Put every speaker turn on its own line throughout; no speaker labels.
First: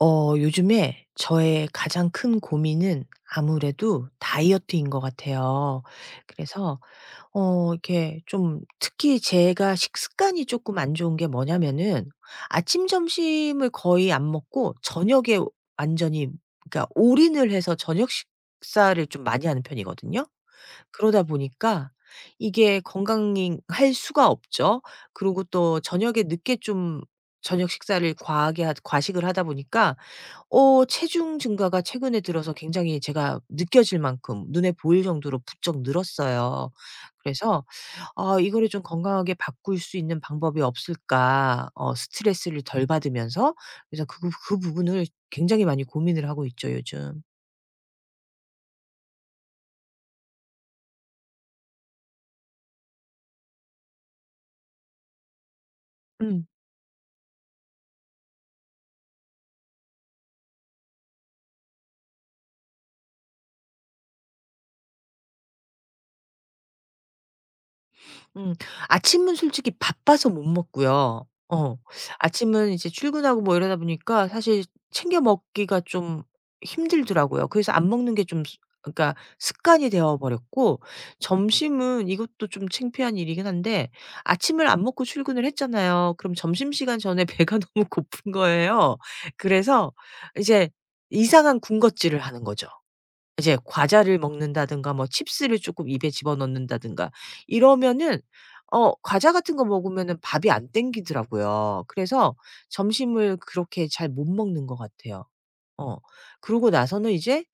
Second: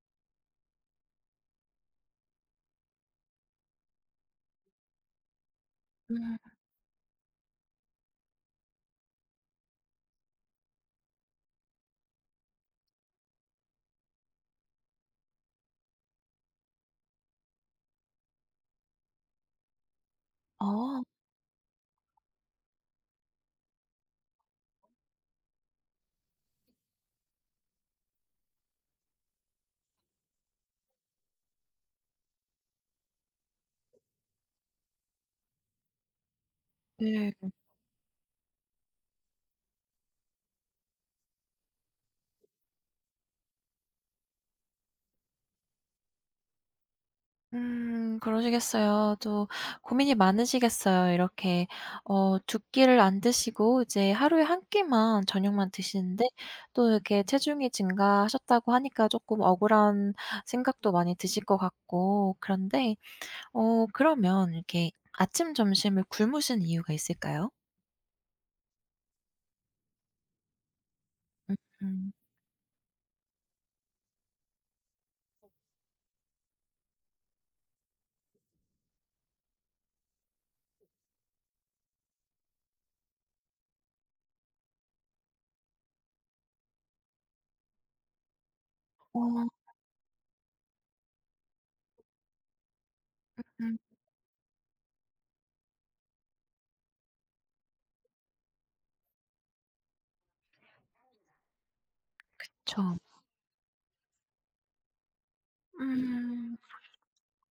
요즘에 저의 가장 큰 고민은 아무래도 다이어트인 것 같아요.
음.
그래서 이렇게 좀, 특히 제가 식습관이 조금 안 좋은 게 뭐냐면은, 아침 점심을 거의 안 먹고 저녁에 완전히, 그러니까 올인을 해서 저녁 식사를 좀 많이 하는 편이거든요.
아,
그러다 보니까 이게 건강할 수가 없죠. 그리고 또 저녁에 늦게 좀 저녁 식사를 과하게 하 과식을 하다 보니까, 체중 증가가 최근에 들어서 굉장히 제가 느껴질 만큼 눈에 보일 정도로 부쩍 늘었어요.
네.
그래서 '아, 이거를 좀 건강하게 바꿀 수 있는 방법이 없을까?' 스트레스를 덜 받으면서, 그래서 그 부분을 굉장히 많이 고민을 하고 있죠, 요즘.
그러시겠어요. 또 고민이 많으시겠어요. 이렇게 두 끼를 안 드시고 이제 하루에 한 끼만 저녁만 드시는데,
음.
또 이렇게 체중이 증가하셨다고 하니까 쪼끔 억울한 생각도 많이 드실 것 같고, 그런데 그러면 이렇게 아침 점심을 굶으신 이유가 있을까요?
음. 아침은 솔직히 바빠서 못 먹고요. 어.
음.
아침은 이제 출근하고 뭐 이러다 보니까 사실 챙겨 먹기가 좀 힘들더라고요. 그래서 안 먹는 게 좀, 그러니까 습관이 되어 버렸고, 점심은, 이것도 좀 창피한 일이긴 한데, 아침을 안 먹고 출근을 했잖아요. 그럼 점심시간 전에 배가 너무 고픈 거예요.
어,
그래서 이제 이상한 군것질을 하는 거죠. 이제
음,
과자를 먹는다든가, 뭐 칩스를 조금 입에 집어넣는다든가 이러면은, 과자 같은 거 먹으면은 밥이 안 땡기더라고요. 그래서
그쵸.
점심을 그렇게 잘 못 먹는 것 같아요. 어.
음.
그러고 나서는 이제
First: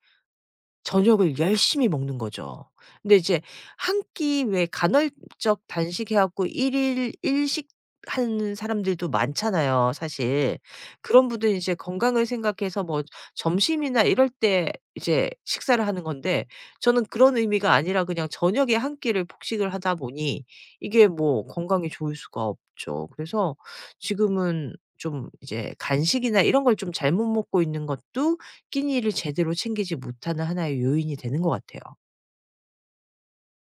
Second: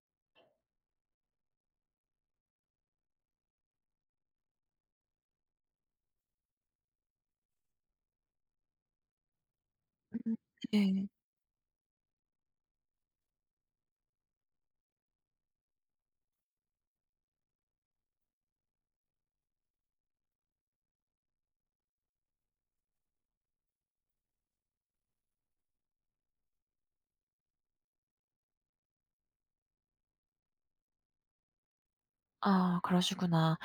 저녁을 열심히 먹는 거죠. 근데 이제 한끼, 왜 간헐적 단식해 갖고 일일 일식 하는 사람들도 많잖아요,
음,
사실.
네.
그런 분들은 이제 건강을 생각해서 뭐 점심이나 이럴 때 이제 식사를 하는 건데, 저는 그런 의미가 아니라 그냥 저녁에 한 끼를 폭식을 하다 보니 이게 뭐 건강에 좋을 수가 없죠. 그래서 지금은 좀 이제 간식이나 이런 걸 좀 잘못 먹고 있는 것도 끼니를 제대로 챙기지 못하는 하나의 요인이 되는 것 같아요.
아, 그러시구나.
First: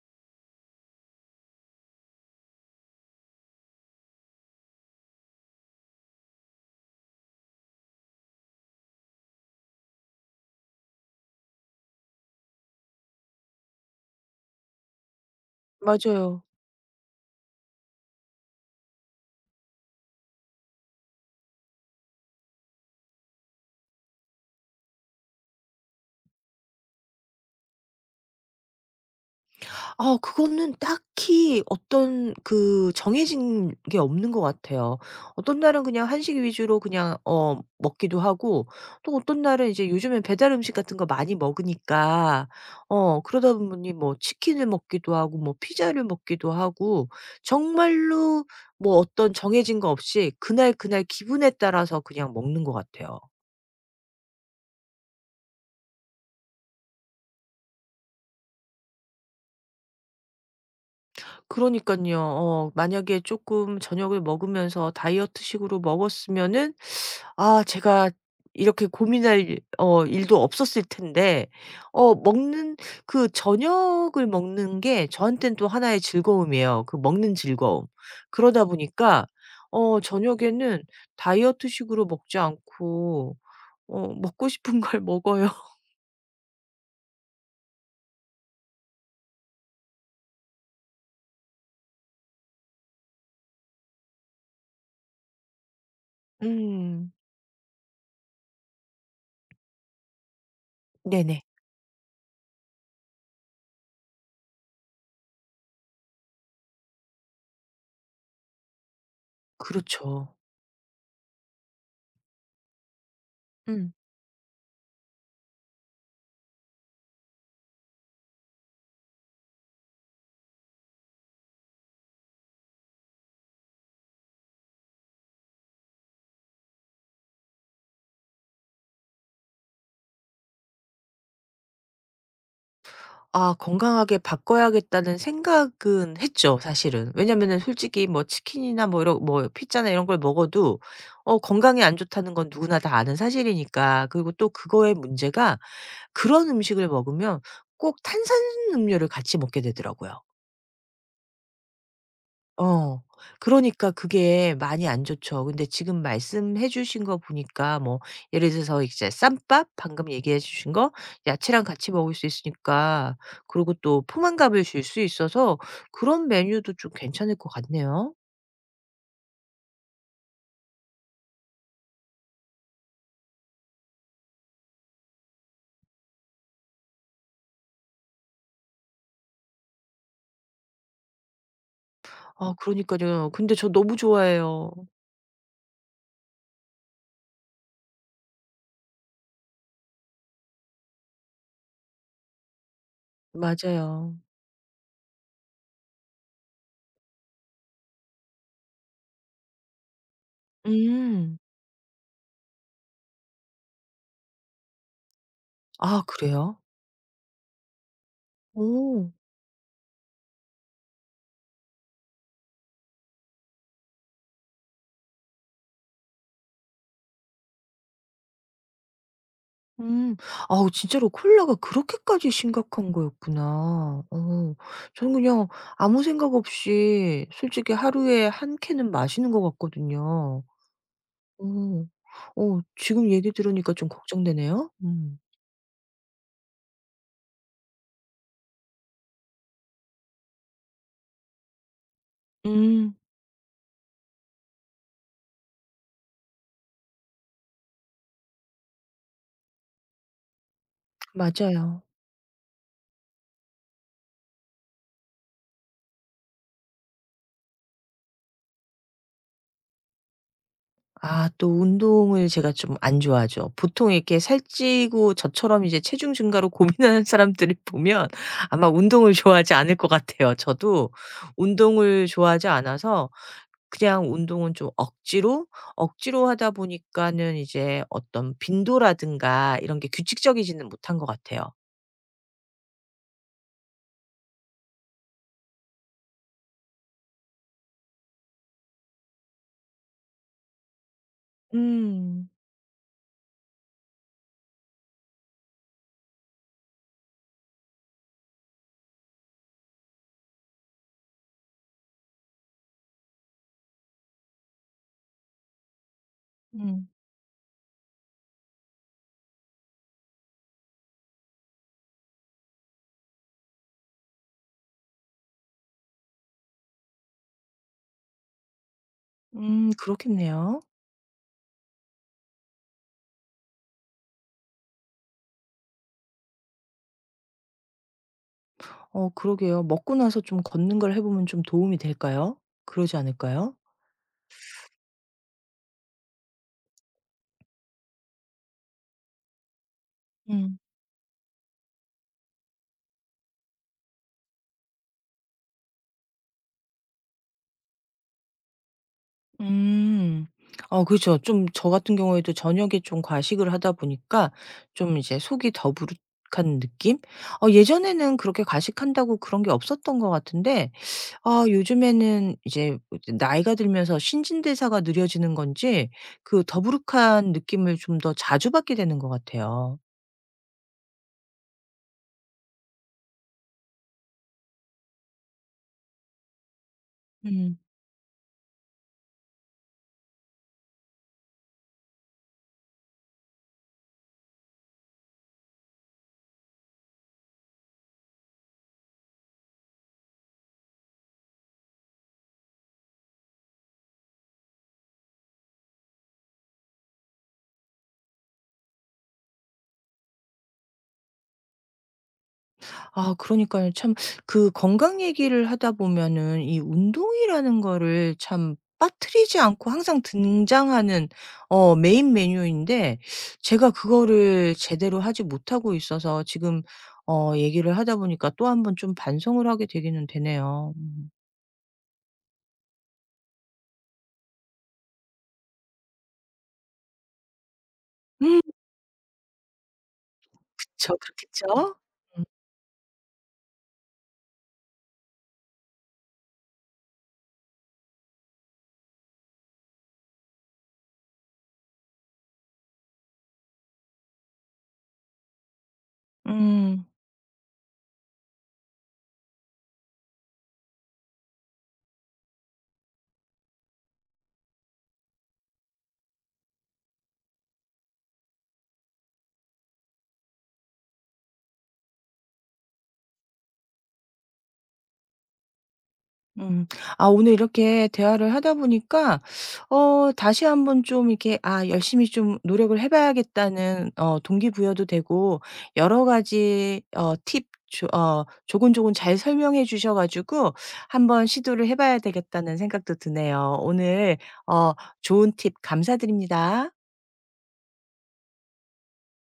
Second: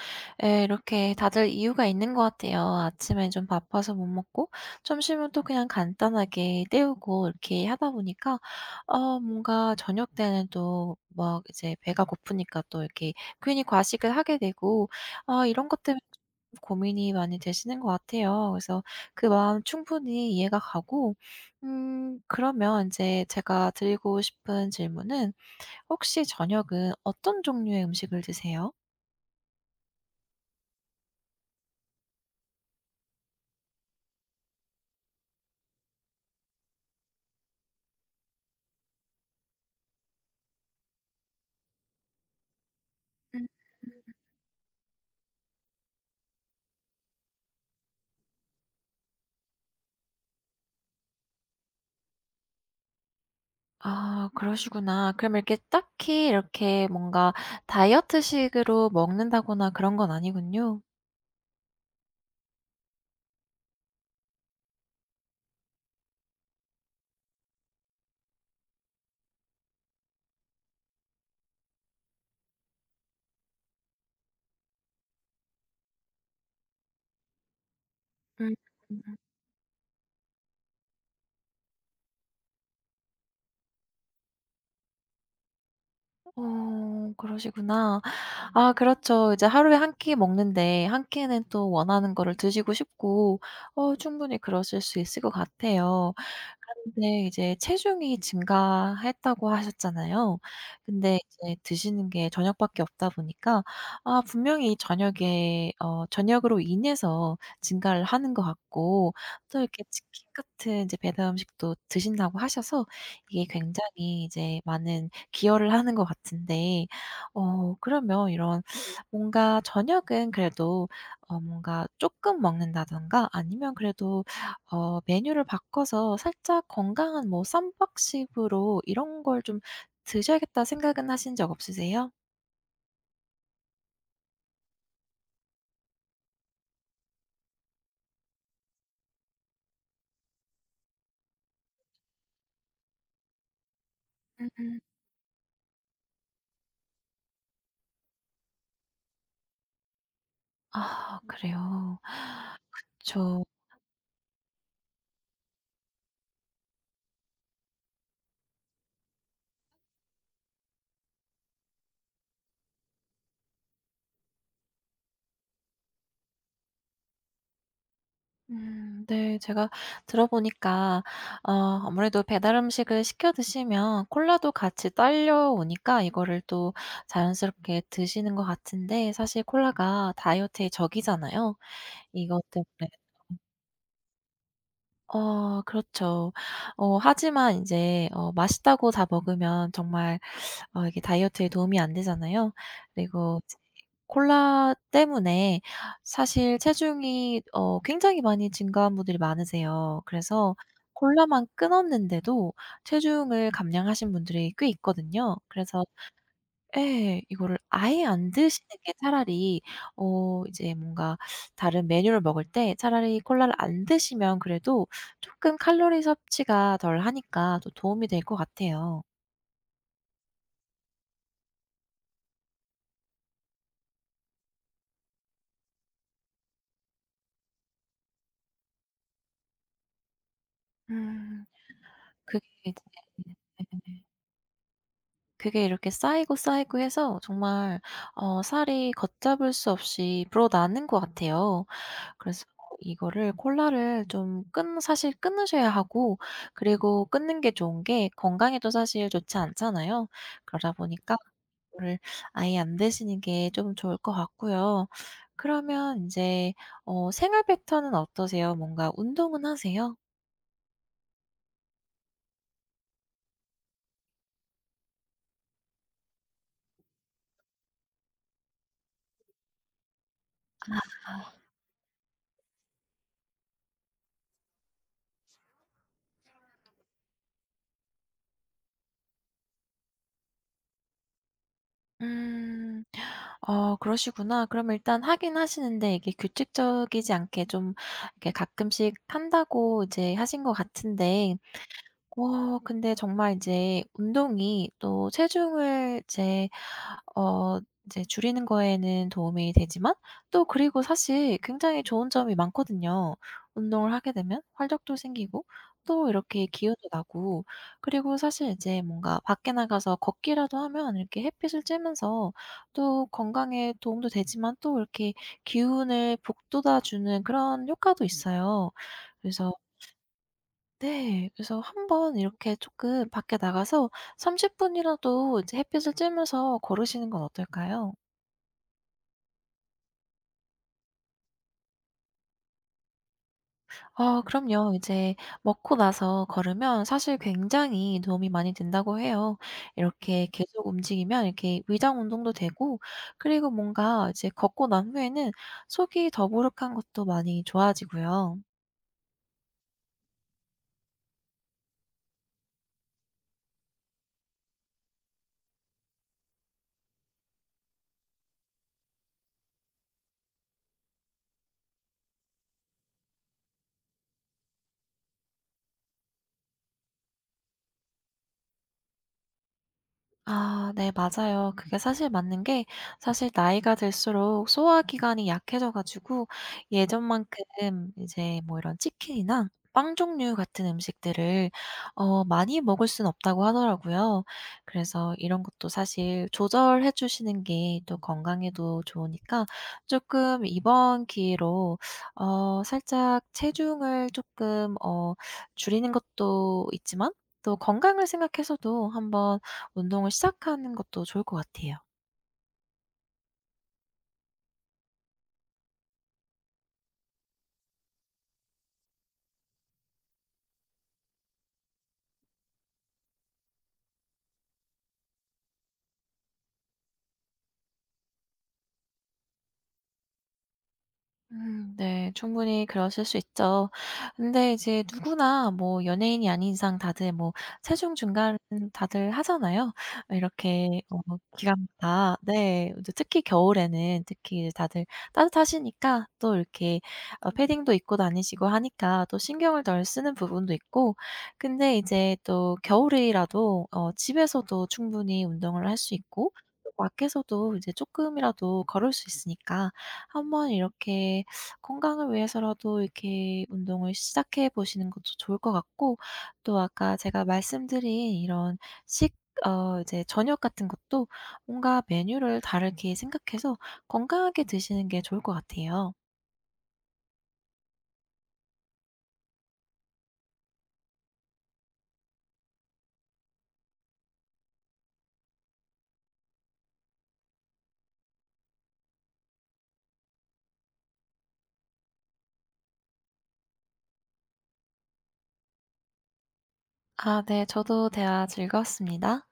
예, 이렇게 다들 이유가 있는 것 같아요. 아침에 좀 바빠서 못 먹고, 점심은 또 그냥 간단하게 때우고, 이렇게 하다 보니까 뭔가 저녁 때는 또 막 이제 배가 고프니까 또 이렇게 괜히 과식을 하게 되고, 이런 것 때문에 좀
맞아요.
고민이 많이 되시는 것 같아요. 그래서 그 마음 충분히 이해가 가고, 그러면 이제 제가 드리고 싶은 질문은, 혹시 저녁은 어떤 종류의 음식을 드세요?
아, 그거는 딱히 어떤 그 정해진 게 없는 것 같아요. 어떤 날은 그냥 한식 위주로 그냥 먹기도 하고, 또 어떤 날은 이제 요즘엔 배달 음식 같은 거 많이 먹으니까 그러다 보니 뭐 치킨을 먹기도 하고 뭐 피자를 먹기도 하고, 정말로 뭐 어떤 정해진 거 없이 그날 그날 기분에 따라서 그냥 먹는 것 같아요.
아, 그러시구나. 그럼 이렇게 딱히 이렇게 뭔가 다이어트식으로 먹는다거나 그런 건 아니군요.
그러니깐요. 만약에 쪼끔 저녁을 먹으면서 다이어트식으로 먹었으면은, 아 제가 이렇게 고민할 일도 없었을 텐데. 어 먹는 그 저녁을 먹는 게 저한테는 또 하나의 즐거움이에요, 그 먹는 즐거움.
음.
그러다 보니까 저녁에는 다이어트식으로 먹지 않고 먹고 싶은 걸 먹어요.
어, 그러시구나. 아, 그렇죠. 이제 하루에 한 끼 먹는데 한 끼는 또 원하는 거를 드시고 싶고, 충분히 그러실 수 있을 것 같아요.
음.
그런데 이제 체중이 증가했다고 하셨잖아요. 근데
네네.
이제 드시는 게 저녁밖에 없다 보니까, 아, 분명히 저녁에 저녁으로 인해서 증가를 하는 것 같고, 또 이렇게 치킨
그렇죠.
같은 이제 배달 음식도 드신다고 하셔서 이게
음.
굉장히 이제 많은 기여를 하는 것 같은데, 그러면 이런, 뭔가 저녁은 그래도 뭔가 조금 먹는다든가, 아니면 그래도 메뉴를 바꿔서 살짝 건강한 뭐 쌈밥식으로 이런 걸 좀 드셔야겠다 생각은 하신 적 없으세요?
아, 건강하게 바꿔야겠다는 생각은 했죠, 사실은. 왜냐면은 솔직히 뭐 치킨이나 뭐 이런 뭐 피자나 이런 걸 먹어도 건강에 안 좋다는 건 누구나 다 아는 사실이니까. 그리고 또
음,
그거의 문제가, 그런 음식을 먹으면 꼭 탄산음료를 같이 먹게 되더라고요.
아, 그래요.
어.
그쵸.
그러니까 그게 많이 안 좋죠. 근데 지금 말씀해 주신 거 보니까 뭐, 예를 들어서 이제 쌈밥 방금 얘기해 주신 거, 야채랑 같이 먹을 수 있으니까, 그리고 또 포만감을 줄 수 있어서 그런 메뉴도 좀 괜찮을 것 같네요.
음, 네. 제가 들어보니까, 아무래도 배달 음식을 시켜 드시면 콜라도 같이 딸려오니까 이거를 또 자연스럽게 드시는 것 같은데, 사실 콜라가 다이어트의 적이잖아요. 이것
아
때문에.
그러니까요. 근데 저 너무 좋아해요.
어, 그렇죠. 하지만 이제 맛있다고 다 먹으면 정말 이게 다이어트에 도움이 안 되잖아요. 그리고 이제
맞아요.
콜라 때문에 사실 체중이 굉장히 많이 증가한 분들이 많으세요. 그래서
음.
콜라만 끊었는데도 체중을 감량하신 분들이 꽤 있거든요. 그래서,
아 그래요?
예, 이거를 아예 안 드시는 게
오.
차라리, 이제 뭔가 다른 메뉴를 먹을 때 차라리 콜라를 안 드시면 그래도 쪼끔 칼로리 섭취가 덜하니까 또 도움이 될 것 같아요.
음. 아우, 진짜로 콜라가 그렇게까지 심각한 거였구나. 어. 저는 그냥 아무 생각 없이 솔직히 하루에 한 캔은 마시는 것 같거든요.
음.
어.
그게 이제.
지금 얘기 들으니까 좀
네네.
걱정되네요. 음.
그게 이렇게 쌓이고 쌓이고 해서 정말 살이 걷잡을 수 없이 불어나는 것 같아요. 그래서
음.
이거를, 콜라를 좀 끊 사실 끊으셔야 하고, 그리고 끊는 게 좋은 게, 건강에도 사실 좋지 않잖아요. 그러다 보니까
맞아요.
이거를 아예 안 드시는 게 좀 좋을 것 같고요. 그러면 인제 생활 패턴은 어떠세요? 뭔가 운동은 하세요?
아, 또 운동을 제가 좀 안 좋아하죠. 보통 이렇게 살찌고 저처럼 이제 체중 증가로 고민하는 사람들을 보면 아마 운동을 좋아하지 않을 것 같아요. 저도 운동을 좋아하지 않아서 그냥 운동은 좀 억지로, 억지로 하다 보니까는 이제 어떤 빈도라든가 이런 게 규칙적이지는 못한 것 같아요.
음. 어, 그러시구나. 그럼 일단 하긴 하시는데, 이게 규칙적이지 않게 좀 이렇게 가끔씩 한다고 이제 하신 것 같은데,
음.
근데 정말 이제 운동이 또 체중을 어 이제 줄이는 거에는 도움이 되지만, 또 그리고 사실 굉장히 좋은 점이 많거든요. 운동을 하게 되면 활력도 생기고, 또 이렇게 기운도
음.
나고. 그리고 사실 이제 뭔가 밖에 나가서 걷기라도 하면, 이렇게 햇빛을 쬐면서 또 건강에 도움도 되지만, 또 이렇게 기운을 북돋아 주는 그런 효과도 있어요. 그래서.
그렇겠네요.
네. 그래서 한번 이렇게 조금 밖에 나가서 30분 분이라도 이제 햇빛을 쬐면서 걸으시는 건 어떨까요?
그러게요. 먹고 나서 좀 걷는 걸 해 보면 좀 도움이 될까요? 그러지 않을까요?
아, 그럼요. 이제 먹고 나서 걸으면 사실 굉장히 도움이 많이 된다고 해요. 이렇게
음.
계속 움직이면 이렇게 위장 운동도 되고, 그리고 뭔가 이제 걷고 난 후에는 속이 더부룩한 것도 많이 좋아지고요.
음. 그죠. 좀 저 같은 경우에도 저녁에 좀 과식을 하다 보니까 좀 이제 속이 더부룩한 느낌? 예전에는 그렇게 과식한다고 그런 게 없었던 것 같은데, 아 요즘에는 이제 나이가 들면서 신진대사가 느려지는 건지 그 더부룩한 느낌을 좀 더 자주 받게 되는 것 같아요.
아, 네, 맞아요. 그게 사실 맞는 게, 사실 나이가 들수록 소화 기관이 약해져 가지고 예전만큼
음.
이제 뭐 이런 치킨이나 빵 종류 같은 음식들을 많이 먹을 순 없다고 하더라고요. 그래서 이런 것도 사실 조절해 주시는 게 또 건강에도 좋으니까, 조금 이번 기회로 살짝 체중을 조금 줄이는 것도 있지만, 또 건강을 생각해서도 한번 운동을 시작하는 것도 좋을 것 같아요.
아 그러니까요. 참, 그 건강 얘기를 하다 보면은 이 운동이라는 거를 참 빠뜨리지 않고 항상 등장하는 메인 메뉴인데, 제가 그거를 제대로 하지 못하고 있어서 지금 얘기를 하다 보니까 또 한 번 좀 반성을 하게 되기는 되네요.
음, 네. 충분히 그러실 수 있죠. 근데 이제 누구나 뭐 연예인이 아닌 이상 다들 뭐 체중 중간
음
다들 하잖아요. 이렇게
그쵸. 그렇겠죠?
기간마다.
음.
네. 이제 특히 겨울에는 특히 이제 다들 따뜻하시니까 또 이렇게 패딩도 입고 다니시고 하니까 또 신경을 덜 쓰는 부분도 있고, 근데 이제 또 겨울이라도 집에서도 충분히 운동을 할 수 있고, 또
음.
밖에서도 이제 조금이라도 걸을 수 있으니까 한번 이렇게 건강을 위해서라도 이렇게 운동을 시작해 보시는 것도 좋을 것 같고, 또 아까 제가 말씀드린 이런 식 어 이제 저녁 같은 것도 뭔가 메뉴를 다르게 생각해서 건강하게 드시는 게 좋을 것 같아요.
음. 아, 오늘 이렇게 대화를 하다 보니까 다시 한번 좀 이렇게 '아, 열심히 좀 노력을 해 봐야겠다.'는 동기부여도 되고, 여러 가지 팁, 조 어 조곤조곤 잘 설명해 주셔 가지고 '한번 시도를 해 봐야 되겠다.'는 생각도 드네요. 오늘 어 좋은 팁 감사드립니다.
아, 네. 저도 대화 즐거웠습니다.